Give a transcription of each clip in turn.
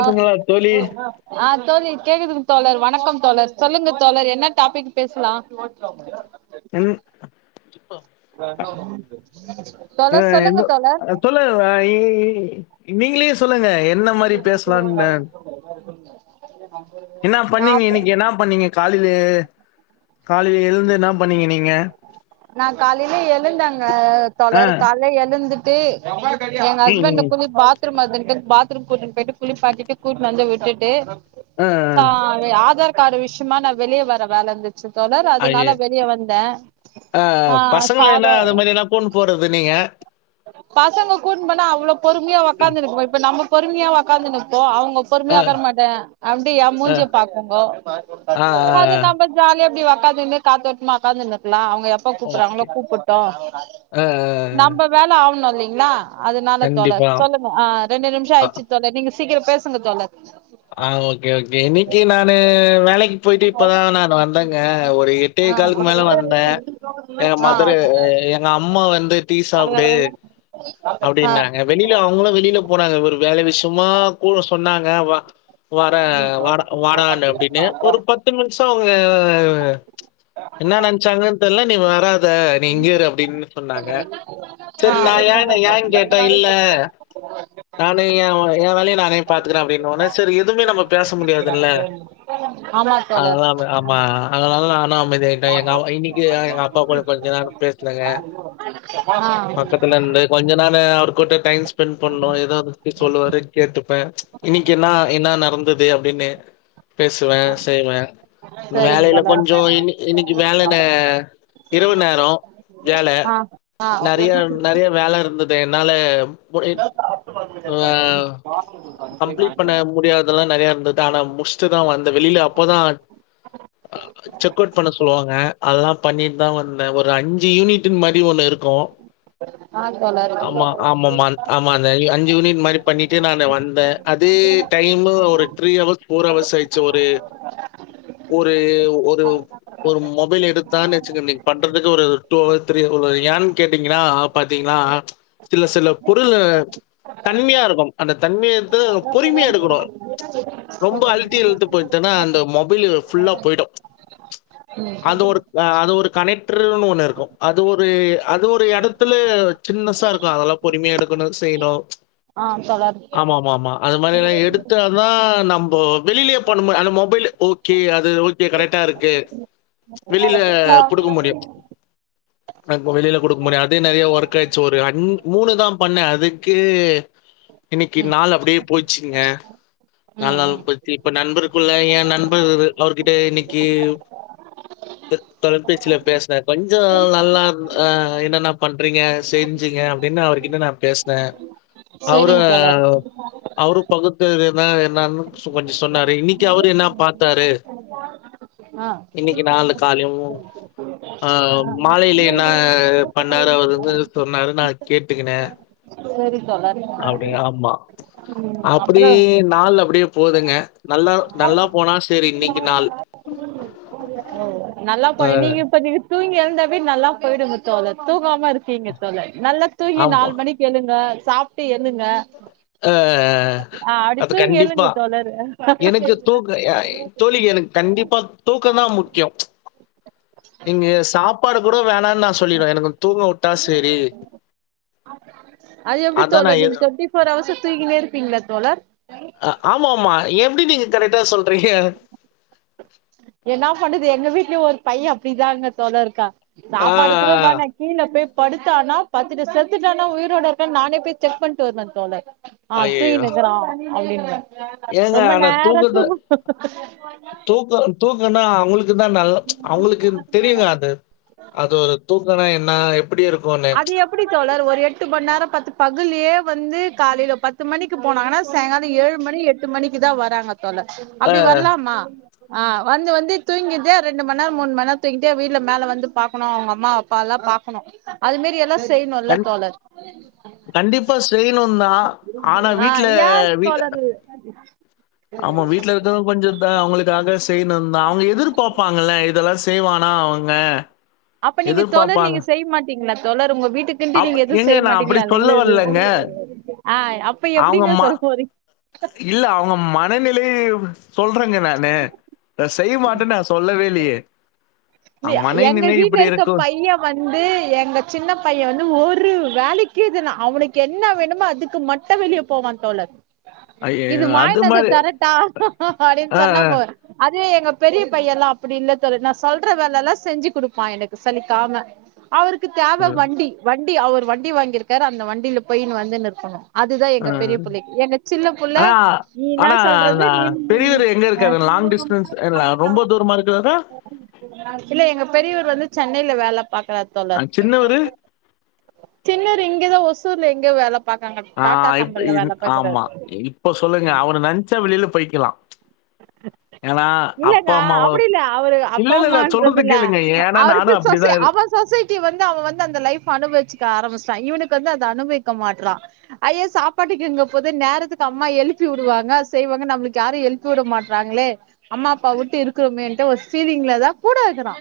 ஆ தோழி? ஆ தோழி கேக்குது தோழர் வணக்கம் தோழர் சொல்லுங்க தோழர் என்ன டாபிக் பேசலாம் என் ஆ தோழர் என் சொல்லுங்க தோழர் சொல்லுங் [unintelligible] இங்ங்கிலீஷ் சொல்லுங்க என்ன மாரி பேசலாம்னு என்னா நா பண்ணீங்க இன்னிக்கு என்னா பண்ணீங்க காலையில காலையில எழுந்து என்னா பண்ணீங்க நீங்க நா காலையில எழுந்தங்க ஆ தே எங்க ம், ஹஸ்பண்ட ம். கொஞ்ச பாத்ரூம் வருதுன்ட்டு பாத் கூட்டிட்டு போயிட்டு குளிப்பாட்டிட்டு கூட்டுன் வந்து விட்டுட்டு அ, சா அ. அது ஆதார் கார்டு விஷயமா நா வெளிய வர வேல இருந்தது அய்யய்ய ஆ, பசங்கள என்னா அது மாரி என்னா கூட்னு போறது நீங்க பசங்க கூட்ன்டு போனா அவ்ளோ பொறுமையா ஒக்காந்துனு இருக்குமா இப்ப நம்ப பொறுமையா ஒக்காந்துனுப்போ அவங் க அ, பொறுமையா ஒக்கார மாட்டா அப்டி எ அ, மூஞ்சிய பாக்குங்கோ, ஆ, ஆ, அது ஆ. நம்ப ஜாலிய அப்டி ஒக் ஒக்காந்துகினு காத்தோட்டமா ஒக்காந்துனு இருக்லா அவங் க எப்ப ஓகே. கூப்புட்றாங்களோ கூப்புட்டு அ, அ, அ. நம்ப ஆவனு இல்லிங்ளா அதுனால தோழர் கண்டிப்பா. சொல்லுங்க ஆ ரெண்டு நிமிஷோ அ, ஆயிடுச்சு தோழர் நீங்க சீக்கரோ பேசுங்க தோழர் ஆ, ஓகே ஓகே இன்னைக்கி நானு வேலைக்கி போயிட்டு இப்பதா நானு வந்தேங்க ஒரு எட்டே ஆ கால்க்கு மேல வந்த எங்க மதரு எங்க அம்மா வந்து டீ சாப்டு அப்டின்னாங்க, வெளில அவங்களு வெளில போனாங்க ஒரு வே வேல விஷ்யமா கூ சொன்னாங்க வா வர வாடா வாடானு அப்டின்னு ஒரு பத்து நிமிஷ அவங்க என்ன நெனச்சாங்க தெரில நீ வரா த நீ இங்கியே இரு அப்டின்னு சொன்னாங்க, ஆ ஆ செரி நா ஏன்னு ஏன்னு கேட்ட ஆ இல்ல நானு எ எ வேலைய நானே பாத்துக்ற அப்டின்னோன செரி எதுவுமே நம்ம பேச முடியாதுல்ல ஆமா தோழர் அதல்லாமே ஆமா அதனால நானு அமைதியாயிட்ட எங்க அம்மா இன்னிக்கி எங்க அப்பா கூட கொஞ்ச நேரோ பே சுனங்க ஆ பக்கத்துல நின்னு கொஞ்ச நேரோ த்துல அவர் கூட்ட டைம் ஸ்பெண்ட் பண்னோ எதாவது பத்தி சொல்லுவாரு கேட்டுப்ப இன்னிக்கி என்ன என்னா நடந்துது அப்டின்னு பேசுவ செய்வே சரிங்க வேலைல தோழர் கொஞ்சொ இன் இன்னைக்கி வேலைல இரவு நேரோ வேல ஆ ஆ நெறைய நெறைய வேலை இருந்துது னால முடியாதது எல்லா நெறையா இருந்தது ஆனா முடிச்ட்டுதா வந்த வெளில அப்பதா அ செக் அவுட் பண்ண சொல்வாங்க அதெல்லா பண்ணிட்டு தா வந்தே ஒரு அஞ்சு யூனிட் மாரி ஒண்ணு இருக்கு ஆ தோழர் ஆமா ஆமாமா ஆமா அந்த அஞ்சு யூனிட் மாரி பண்ணிட்டு நானு வந்தே அதே டைமு ஒரு த்ரீ அவர்ஸ் ஃபோர் அவர்ஸ் ஆயிர்ச்சு ஒரு ஒரு ஒரு மொபைல் எடுத்தா வெச்சுக்க நீ பண்றதுக்கு ஒரு டூ அவர்ஸ் த்ரீ ஒரு ஏன் கேட்டீங்னா பாத்தீங்னா சில சில பொருளு தன்ம்யா இருக்கு அந்த தன்ம்யத்த பொறிம்யா எடுக் [unintelligible] ரொம்ப அழ்த்தி இழுத்து போய்ட்டனா அந்த மொ புய்லிரு ஃபுல்லா பொய்டு ம் அது ஒரு அது ஒரு கனெக் ட்ருனு ஒன்னு இருக்கு அது ஒரு அது ஒரு எடத்துல சின்னசா இருக்கு அதல்லா பொறும்யா எடுக்கணு செய்ணு ஆஹ் [unintelligible] அது மாதிரிலா எடுத் தாதா நம்பொ வெளிலியே பண்ண அந்த மொபைல் ஓகே அது ஓகே கரெக்டா இருக்கு வெளில குடுக்க முடியு வெளியில குடுக்க முடியு அதே நறைய ஒர்க் ஆயிடுச்சு ஒரு அஞ் மூணுதா பண்ணே அதுக்கே இன்னைக்கு ம் நாளு அப்படியே போச்சுங்க ம் நண்பள் ம் பத்தி இப்ப நண்பருக்குள்ள ஏ நண்பர் அவர்கிட்ட இன்னைக்கி த தொலைபேசியில பேசுனே கொஞ்சொ நல்லா அஹ் என்னன்ன பண்றீங்க செஞ்சிங்க அப்படின்னு அவர்கிட்ட நா பேசுன சரிங் தோழர் அவரு பகு தறிவு னா என்னனு கொஞ்சொ சொன்னாரு இன்னிக்கு அவரு என்ன பாத்தாரு ஆ ஆஹ் பதில் சொன்னாரு நா கேட்டுக்கினே சேரி அப்டியா ஆமா ம் அப்புறோ அப்டியே நாள் அப்டியே போதுங்க நல்லா நல்லா போனா செரி இன்னைக்கு நாள் நல்லா அ பண்ணி நீ இப்பதி தூங்கி எழுந்தாவே நல்லா போய்டுங்க தோழர் தூங்காம இருக்கீங்க தோழர் நல்லா தூங்கி ஆமா. நாலு மணிக்கெழுங்க சாப்ட்டு எண்ணுங்க ஆஹ் அது எழுங்க கண்டிப்பா தோழர் எனக்கு தூக்க அ எ தோழி எனக்கு கண்டிப்பா தூக் கந்தா முக்கியொ நீங்க சாப்பாடு கூட வேணான்னு நா சொல்லிடுவே எனக்கு தூங்க விட்டா செரி அது எப்படி தோழர் நீங்க டுவென்டி ஃபோர் அவர்ஸ் தூங்கினே இருப்பீங்களா தோழர் அ ஆமாமா எப்படி நீங்க கரெக்டா சொல்றீங்க என்ன பண்ணுது எங்க வீட்லயும் ஒரு பைய அப்படிதாங்க தோழர் இருக்கா ஆ. சாப்பாடு கூட வேணா கீழ போய் படுத்தானா பத்துட்டு செத்துட்டான்னா உயிரோட இருக்கானா நானே போய் செக் பண்ணிட்டு வருவ தோழர் ஆ ஐயய்யோ! தூங்கினு இருக்கிறான் அப்படிம்ப ஏங்க ரொம்ப ஆனா தூக்கத்த நேரத்துக்கு [unintelligible] உங்களுக்கு இது தா நல்ல அவங்களுக்கு தெரியுங்க அது அது ஒரு தூக்கனா என்ன எப்படி இருக் அது எப்படி தோழர் ஒரு எட்டு மணி நேர பத்து பகல்லியே வந்து காலையில பத்து மணிக்கு போனாங்கனா சாயங்கால ஏழு மணி எட்டு மணிக்கு தா வராங்க தோழர் அ அப்படி வரலாமா ஆஹ் வந்து வந்து தூங்கிட்டே ரெண்டு மணி நேரம் மூணு மணி நேரம் தூங்கிட்டே வீட்டுல மேல வந்து பாக்கணு அவங்க அம்மா அப்பா எல்லாம் பாக்கணு அது மேரி எல்லா செய்யணுல்ல கண் தோழர் கண்டிப்பா செய்யணும்தா ஆனா ஆ வீட்ல யா வீட் தோழர் ஆமா வீட்ல இருக்கதும் கொஞ்சம் தான் அவுங்களுக்காக செய்யணுதான் அவுங்க எதிர்பாப்பாங்கள்ள இதெல்லாம் செய்வானா அவுங்க எதிர்பாப்பாங் டிங்ளா தோழர் உங்க வீட்டுக்குன்டு நீங்க எதும் செய்ய மாட்டீங்களா [unintelligible] அப்ப அவுங்க எப்டிங்க ம சொல்ல போறீங் இல்ல அவுங்க மனநிலை சொல்றங்க நானு நா செய்ய மாட்டேன்னு நா சொல்லவே இல்லேயே [unintelligible] எங்க வீட்ல இருக்க பையன் வந்து எங்க சின்ன பையன் வந்து ஒரு வேலைக்கு முக்கியதுனா அவனுக்கு என்ன வேணுமோ அதுக்கு மட்டு வெளிய போவான் தோழர் இது ஐயய்யோ! மாய அது நகர் மாரி. கரெக்டா அப்டின்னு ஆ, சொன்னா போது இது எங்க பெரிய பையன்ல்லாம் அப்பிடி இல்ல தோழர் நான் சொல் ற வேலல்லாம் செஞ்சு குடுப்பான் எனக்கு சலிக்காம அவருக்கு தேவ ஆ. வண்டி வண் டி அவர் வண்டி வாங்கிருக்கார் அந்த வண்டில போய்யின்னு வந்துன்னு இருக்கனும் அதுதான் எங்க அ. பெரிய புள்ளைக்கி எங்க சின்ன புள்ள ஆனா நீ இன்னா ஆனா சொல்றது நீ நான் பெரியவரு எங்க இருக்காரு? லாங் டிஸ்டன்ஸ் இல்ல ரொம்ப தூரமா இருக்கிறாரா? இல்ல எங்க பெரியவர் வந்து சென்னைல வேல பாக்கறார் அ தோழர் சின்னவரு? சின்னவரு இங்க தான் ஒஸ் சித்தூர்ல எங்கயோ வேல பாக்குறாங்க ஆ டாடா இப் கம்பெனில இது வேல ஆமா பாக்குறாரு இப்ப சொல்லுங்க அவரு நென்ச்சா வெளில போய்க்கலாம் ஏன்னா, இல்லங்க அப்பா, அம்மாவ அப்டி இல்ல அவரு இல்ல, அப்பா இல்ல, இல்ல. அம்மன்றது சொல்றது இல்ல கேளுங்க. ஏன்னா, அவருக்கு நானும் சொசை அப்டிதான் அவன் சொசைட்டி வந்து அவன் வந்து அந்த லைஃப் அனுபவிச்சுக்க ஆரம்பிச்சிட்டா இவனுக் கு வந்து அத அனுபவிக்க மாட்றான் ஐய்ய சாப்பாட்டுக்கு எங்க போது நேரத்துக்கு அம்மா எழுப்பி வுடுவாங்க செய்வாங்க நம்மளுக்கு யாரும் ஹெல்ப் கூப்ட மாட்றாங்களே அம்மா அப்பாவ வுட்டு இருக்குறோமேன்ட்டு ஒரு ஃபீலிங்ல தான் கூட இருக்குறான்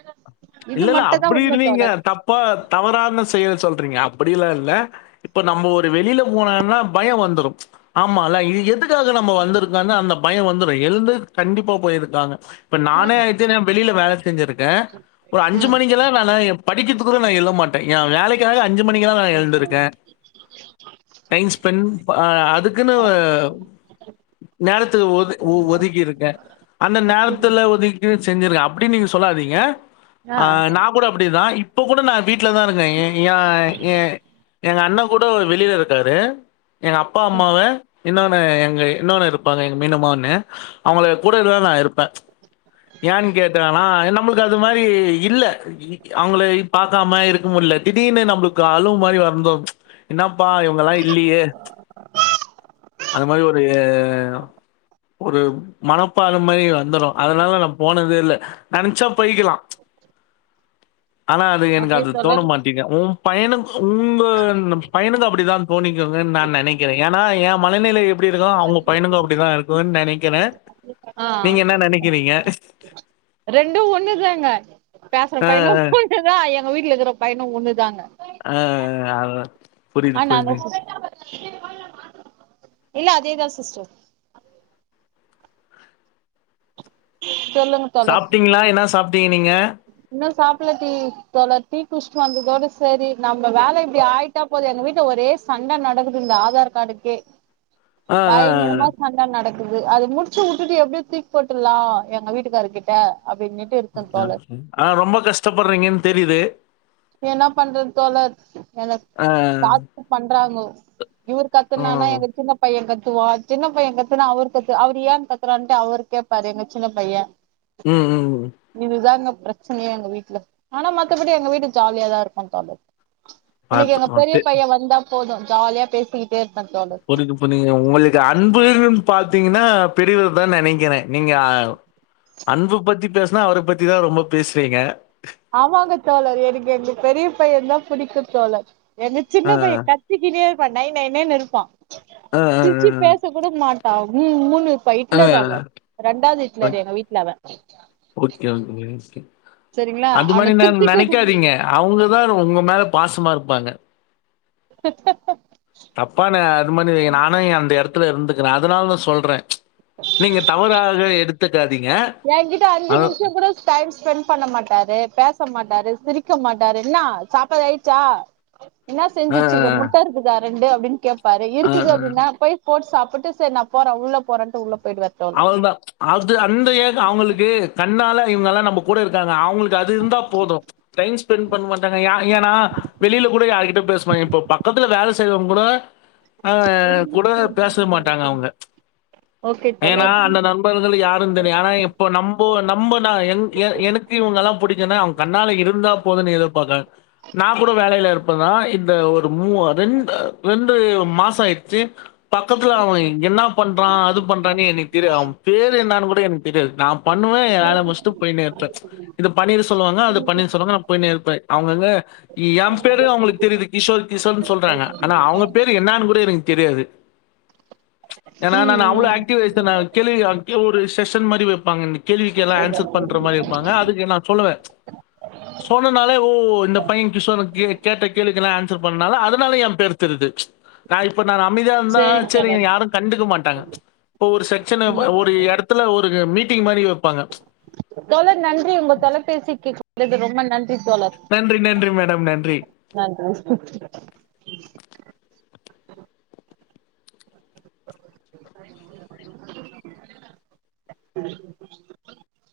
இல்ல இல்ல அப்டி இல்லிங்க தப்பா தவறான செயலை சொல்றீங்க அப் அப்டிலாம் இல்ல இப்ப நம்ம ஒரு வெளில போனான்னா பயம் வந்துறும் ச் ஆமால்ல இது எதுக் எதுக்காக நம்ம வந்துருக்கோனு அந்த பயம் வந்துரும் எழுந்து கண்டிப்பா போயிருக்காங்க இப்ப நானே [unintelligible] வெளில வேல செஞ்சுருக்கேன் ஒரு அஞ்சு ம் மணிக்கெல்லாம் நானா எம் படிக்கிறதுக்கு கூட நா எழு ப மாட்டேன் என் வேலைக்காக அஞ்சு மணிக்கெல்லாம் நான் எழுந்திருக்கேன் டைம் ஸ்பென்ட் ப அஹ் அதுக்குன்னு நேரத்துல ஒதுக் ஒதுக்கி இருக்கேன் அந்த நேரத்துல ஒதுக்கி செஞ்ங்சிருக்கேன் அப்டின்னு நீங்க சொல்லாதீங்க ஆ அஹ் நான் கூட அப்டி தான் இப்ப கூட நான் வீட்டல தான் இருக்கேன் எ யா ஏன் எங்க அண்ணன் கூட அவரு வெளியில இருக்காரு எங்க அப்பா அம்மாவ இன்னொ ங்க எங்க இன்னொன்னு இருப்பாங்க எங்க மீனம்மானு அவுங்களே கூடவே தா நா இருப்பே ஏன்னு கேட்டன்னா நம்ளுக்கு அது அது இல்ல இருக் அவுங்களையு பாக்காம இருக்க முடில திடீர்னு நம்மளுக்கு அழும் மாரி வந்துரும் என்னாப்பா இவுங்கல்லா இல்லீயே அத மாரி ஒரு ஒரு மனப்பான இது மாரி வந்துரு அதனால நா போனதே இல்ல நெனச்சப் போய்க்கலா ஆனா அது எனக்கு அப்படியே அது தோண தோழர் மாட்டீங்கு உம் பையனுங் உங்கங் பையனுங்க அப்படிதா தோணிக்கங்கன்னு நா நெனைக்கிறே ஏன்னா எ மனநிலை எப்படி இருக்கோ அவுங்க பையனுக்கு அப்படிதா இருக்குன்னு நெனைக்கிறே நீங்க என்ன நெனைக்குறீங்க ரெண்டு ஒன்னுதாங்க பேசுற அ, பையனு புரிஞ்சதா எங் நம்ம வீட்டுல இருக்கிற பையனு ஒன்னு தாங்க அஹ் அஹ் அஹ் அதா அஹ் நா தா சிஸ் இல்ல அதே தா சிஸ்டர் சொல்லுங்க தோழர் சாப்ட்டீங்களா என்னா சாப்ட்டீங்க நீங்க துள்ளத்தி தொள்ளாரத்தி குஷ் வாங்குறதோட சேரி நம்ம வேல இப்டி ஆயிட்டா போது எங்க வீட்ல ஒரே சண்ட நடக்குது இந்த ஆதாரு கார்டுக்கே அ, அ, பயங்கரமா அ. சண்ட நடக்கு அது அது முடிச்சு விட்டுட்டு எப்டியோ தூக்கி போட் லா எங்க வீட்டுக்காருக்கிட்ட ஆஹ் ரொம்ப கஷ்டப்படுறீங்கன் தெரிது என்ன பண்றது தோழர் என்ன அ, டார்ச்சர் பண்றாங்கோ இவரு கத்துன்னானா ம். எங்க சின்ன பையன் கத் வா சின்ன பையன் கத்துன்னா அவரு கத்து அவரு ஏன்னு கத்துறாருன்ட்டு அவரு கேப்பாரு எங்க சின்ன பையன் உம் உம் உம் பிரச்சனையா எங்க வீட்ல ஆனா மத்தபடி எங்க வீடு ஜாலியாதா இருக்கு தோழர் எனக்கு எங்க பாத்து பெரிய பையன் வந்தா போதும் ஜாலியா பேசிக்கிட்டு புரியுது புரியுது உங்களுக்கு அன்புன்னு பாத்திங்கன்னா பெரியவர் தா நெனைக்கிறே நீங்க ஆஹ் அன்பு பத்தி பேசுனா அவர பத்திதா ரொம்ப பேசுறீங்க ஆமாங்க தோழர் எனுக்கு எங்க பெரிய பையன் தா புடிக்கு தோழர் எங்க அ, சின்ன பைய கத்திகின்னே இருப் ப நைநை நைனு இருப்பா அ, அ, சிர்ச்சி பேச கூட மாட்டா உம்முன் அ, பைட்லர் அ. அவ ரெண்டாவ்து ஹிட்லர் ஓக் எங்க வீட்ல அவ ஓகே, ஓகே, ஓகே. சரிங்களா அது மா அவன நா திருத்திக்க நெனக்காதீங்க அவுங்கதார் உங்க மேல பாசமா இருப்பாங்க தப்பான அது மாரி இல்லிங் நானு எ அந்த எடத்துல இருந்துக்குற அதுனால் வந் சொல்றே நீங்க தவறாக எடுத் [unintelligible] ஏங்கிட்ட அஞ்சு நிம்ஷங்கூட டைம் ஸ்பென்ட் பண்ண மாட்டாரு பேச மாட்டாரு சிரிக்க மாட்டாரு இன்னா சாப்பாது ஆயிட்ச்சா என்னா அ, செஞ்சிச்சுருங்க முட்ட இருக்குதா ரெண்டு அப்டின் கேப் பாரு அ, இருக்குது அ. அப்டின்னா போய் போட் சாப் டு ட்டு சேரி நா போற உள்ள போறன்ட்டு உள்ள போயிடுவாரு தோழர் அவுள்தா அது அந்த ஏ அவுங்குளுக்கு கண்ணால இவங்கல்லா நம்ம கூட இருக் அவுங்களுக்கு அது இருந்தா போது டைம் ஸ்பெண்ட் பண் மாட்டாங்க யா ஏனா வெளில கூட யார்கிட்யு பேச மாங் இப்ப பக்கத்ல வேல செய்றவ்ங் கூட ஆ கூட பேஸ்வே மாட்டாங்க அவ்ங்க ஓகே ஏனா தோழர் அந்த நண்பர்கள் யாரு தெர்யு ஆனா எப்போ நம்போ நம்ப நா என்க்கு எ எனக்கு இவுங்கலா புடிக்குனு அவ்ங் கண்ணால இருந்தா போதுன்னு எதுர்பாக்கன் நா கூட வேலல இருப்பதா இந்த ஒரு மூவ ரெண்டு ரெண்டு மாசம ஆயிட்ச்சு பக்கத்துல அவ இங் என்னா பண்றா அது பண் பானு எனுக் தெர்யா அவ பேரு என்னானு கூட எனுக்க தெரியாது நா பண்ணுவ ஏ வேல்ய முஷ்டு போய்னே இர்ப்ப இது பண்ணிரு சொல்வாங்க அது பண்ணரு சொல்வாங்க நா போய்னே அவ்ங்க எங்க ஏ பேரு அவ்ங்களுக்கு தெரியுது கிஷோர் கிஷோர்னு சொல்றாங்க அனா அவ்ங்க பேரு என்னான் கூட எனுக்கு தெரியாது ஏன்னா ம் நானு அவ்ளோ ம் ஆக் [unintelligible] கேள்விக்கு அக்கே ஒரு செஷ மரி வெப்பாங் இன்னிக் கேள்விக்கு எல்லா ஆன்சர் பண்ற மாரி இர்ப்பாங்க அதுக்கு த்னா சொல்லுவே சொன்னனாலே ஓ இந்த பையன கிஷோஅ கி கேட்ட கேள்விக்குலா ஆன்சர் பண்ணால அதுனால ஏ பேர் தெரிது நா இப்ப நான் அமிதா இருந்தா சேரிங் சரிங்க தோழர் யாரும் கண்டக்க மாட்ட க ஒரு செக்ஷன் ம் ஒரு எடத்துல ஒரு ஒரு மீட்டிங் மாரி வைப்பாங்க தோழர் நன்றி உங்க தொலைபேசிக்கு கூப்டது ரொம்ப நன் நன்றி நன்றி மேட டம் நன்றி நன்றி